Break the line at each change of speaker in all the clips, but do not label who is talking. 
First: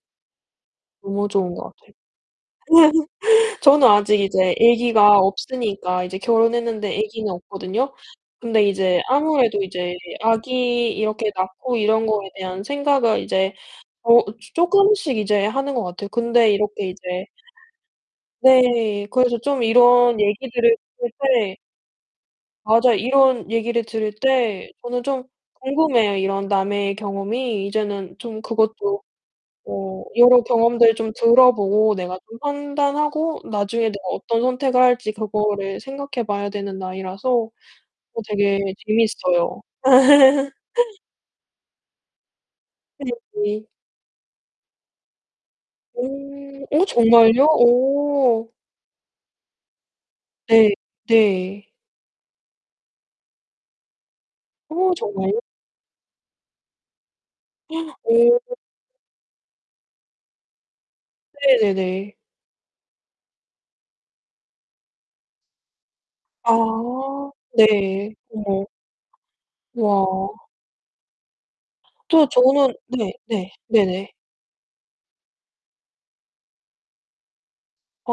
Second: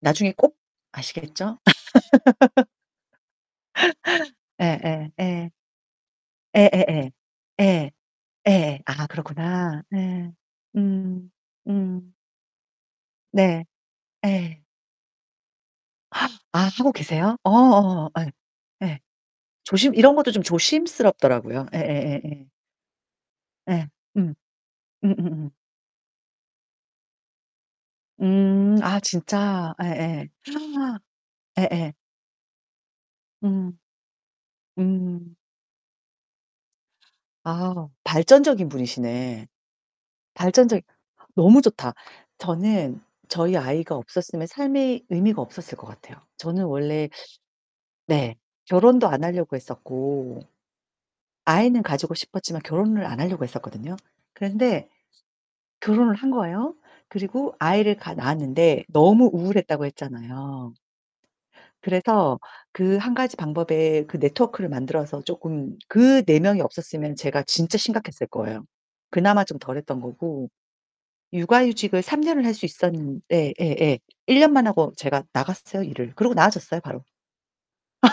나중에 꼭
너무 좋은
아시겠죠?
거 같아요. 저는 아직 이제
예예,
애기가
예.
없으니까 이제 결혼했는데
예예예.
애기는
예.
없거든요. 근데
예.
이제
아,
아무래도
그렇구나.
이제
예.
아기
음
이렇게 낳고 이런
음.
거에 대한 생각을 이제
네.
어 쪼
예.
쪼끔씩 이제 하는 거 같아요. 근데
아,
이렇게
하고
이제
계세요? 어, 어어어. 예. 예.
네. 그래서 좀
조심 이런
이런
것도 좀
얘기들을 들을 때
조심스럽더라고요. 예예예예.
맞아요, 이런 얘기를
예.
들을
음.
때 저는 좀
음음음.
궁금해요, 이런 남의 경험이. 이제는 좀
음, 아,
그것도
진짜?
뭐
예예.
여러 경험들
우와.
좀
예예.
들어보고 내가 좀 판단하고
음.
나중에 내가 어떤 선택을 할지
음.
그거를 생각해 봐야 되는 나이라서
아,
어, 되게
발전적인 분이시네.
재밌어요.
발전적 너무 좋다. 저는 저희
[unintelligible]
아이가 없었으면 삶의 의미가 없었을 것 같아요.
오.
저는
오,
원래
정말요?
네,
오.
결혼도 안 하려고 했었고
예, 네.
아이는 가지고 싶었지만 결혼을 안 하려고 했었거든요. 그런데
어, 정말요?
결혼을 한 거예요. 그리고
어.
아이를 가
어.
낳았는데 너무 우울했다고 했잖아요.
네네네.
그래서 그 한 가지 방법에 그 네트워크를 만들어서 쪼끔 그 네 명이 없었으면
아,
제가 진짜
네,
심각했을 거예요.
우와.
그나마 좀 덜했던 거고.
우와.
육아휴직을 3
또
년을 할 수
저는 네,
있었는
네,
예예예.
네네.
1 년만 하고 제가 나갔어요, 일을. 그러고 나아졌어요, 바로.
아,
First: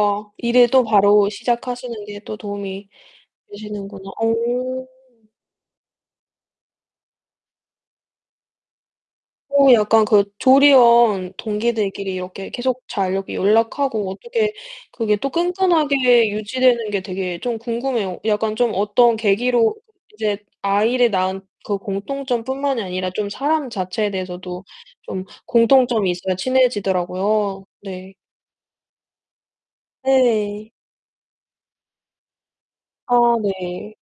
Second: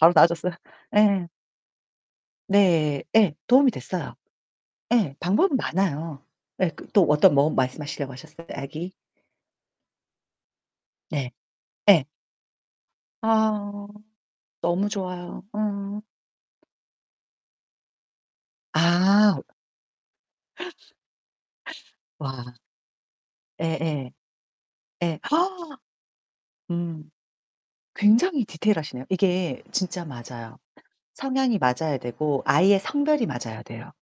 바로 나아졌어요.
일을 또
예.
바로 시작하시는 게 또 도움이
네. 예, 도움이
되시는구나.
됐어요.
어.
예, 방법은 많아요. 예, 그 또 어떤 뭐 말씀하시려고 하셨어요? 아기?
어, 약간 그
네.
조리원
예.
동기들끼리 이렇게 계속 잘 이렇게
아
연락하고 어떻게
너무
그게 또
좋아요. 어.
끈끈하게 유지되는 게 되게 좀 궁금해요. 약간 좀 어떤
아.
계기로 이제 아이를 낳은 그
와.
공통점뿐만이 아니라 좀 사람 자체에
예예.
대해서도
예.
좀
와아.
공통점이 있어야
음.
친해지더라고요. 네.
굉장히 디테일하시네요. 이게 진짜 맞아요.
네.
성향이 맞아야 되고 아이의
아,
성별이 맞아야 돼요.
네.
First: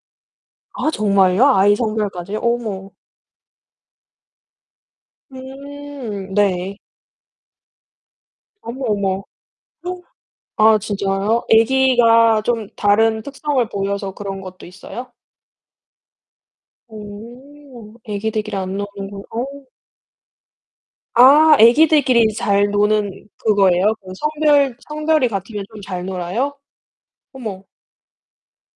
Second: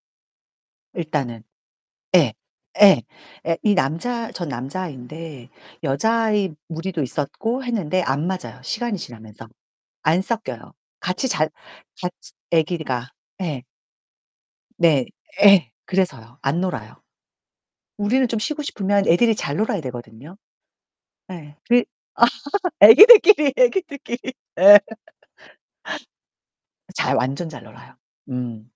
아,
일단은.
정말요? 아이
예.
성별까지요? 어머.
예. 예, 이 남자 전 남자아인데
음.
여자아이
네.
무리도 있었고 했는데 안 맞아요,
어머,
시간이
어머.
지나면서.
어?
안 섞여요.
아,
같이
진짜요?
자 같이
애기가 좀
애기가.
다른
예.
특성을 보여서 그런 것도
네,
있어요?
예, 그래서요, 안 놀아요.
어.
우리는 좀
애기들끼리
쉬고
안
싶으면
노는구나.
애들이
어.
잘 놀아야 되거든요. 예,
아,
그
애기들끼리 이제 잘 노는
애기들끼리
그거예요? 그
애기들끼리.
성별
예.
성별이 같으면 좀 잘 놀아요?
잘 완전 잘
어머.
놀아요. 음.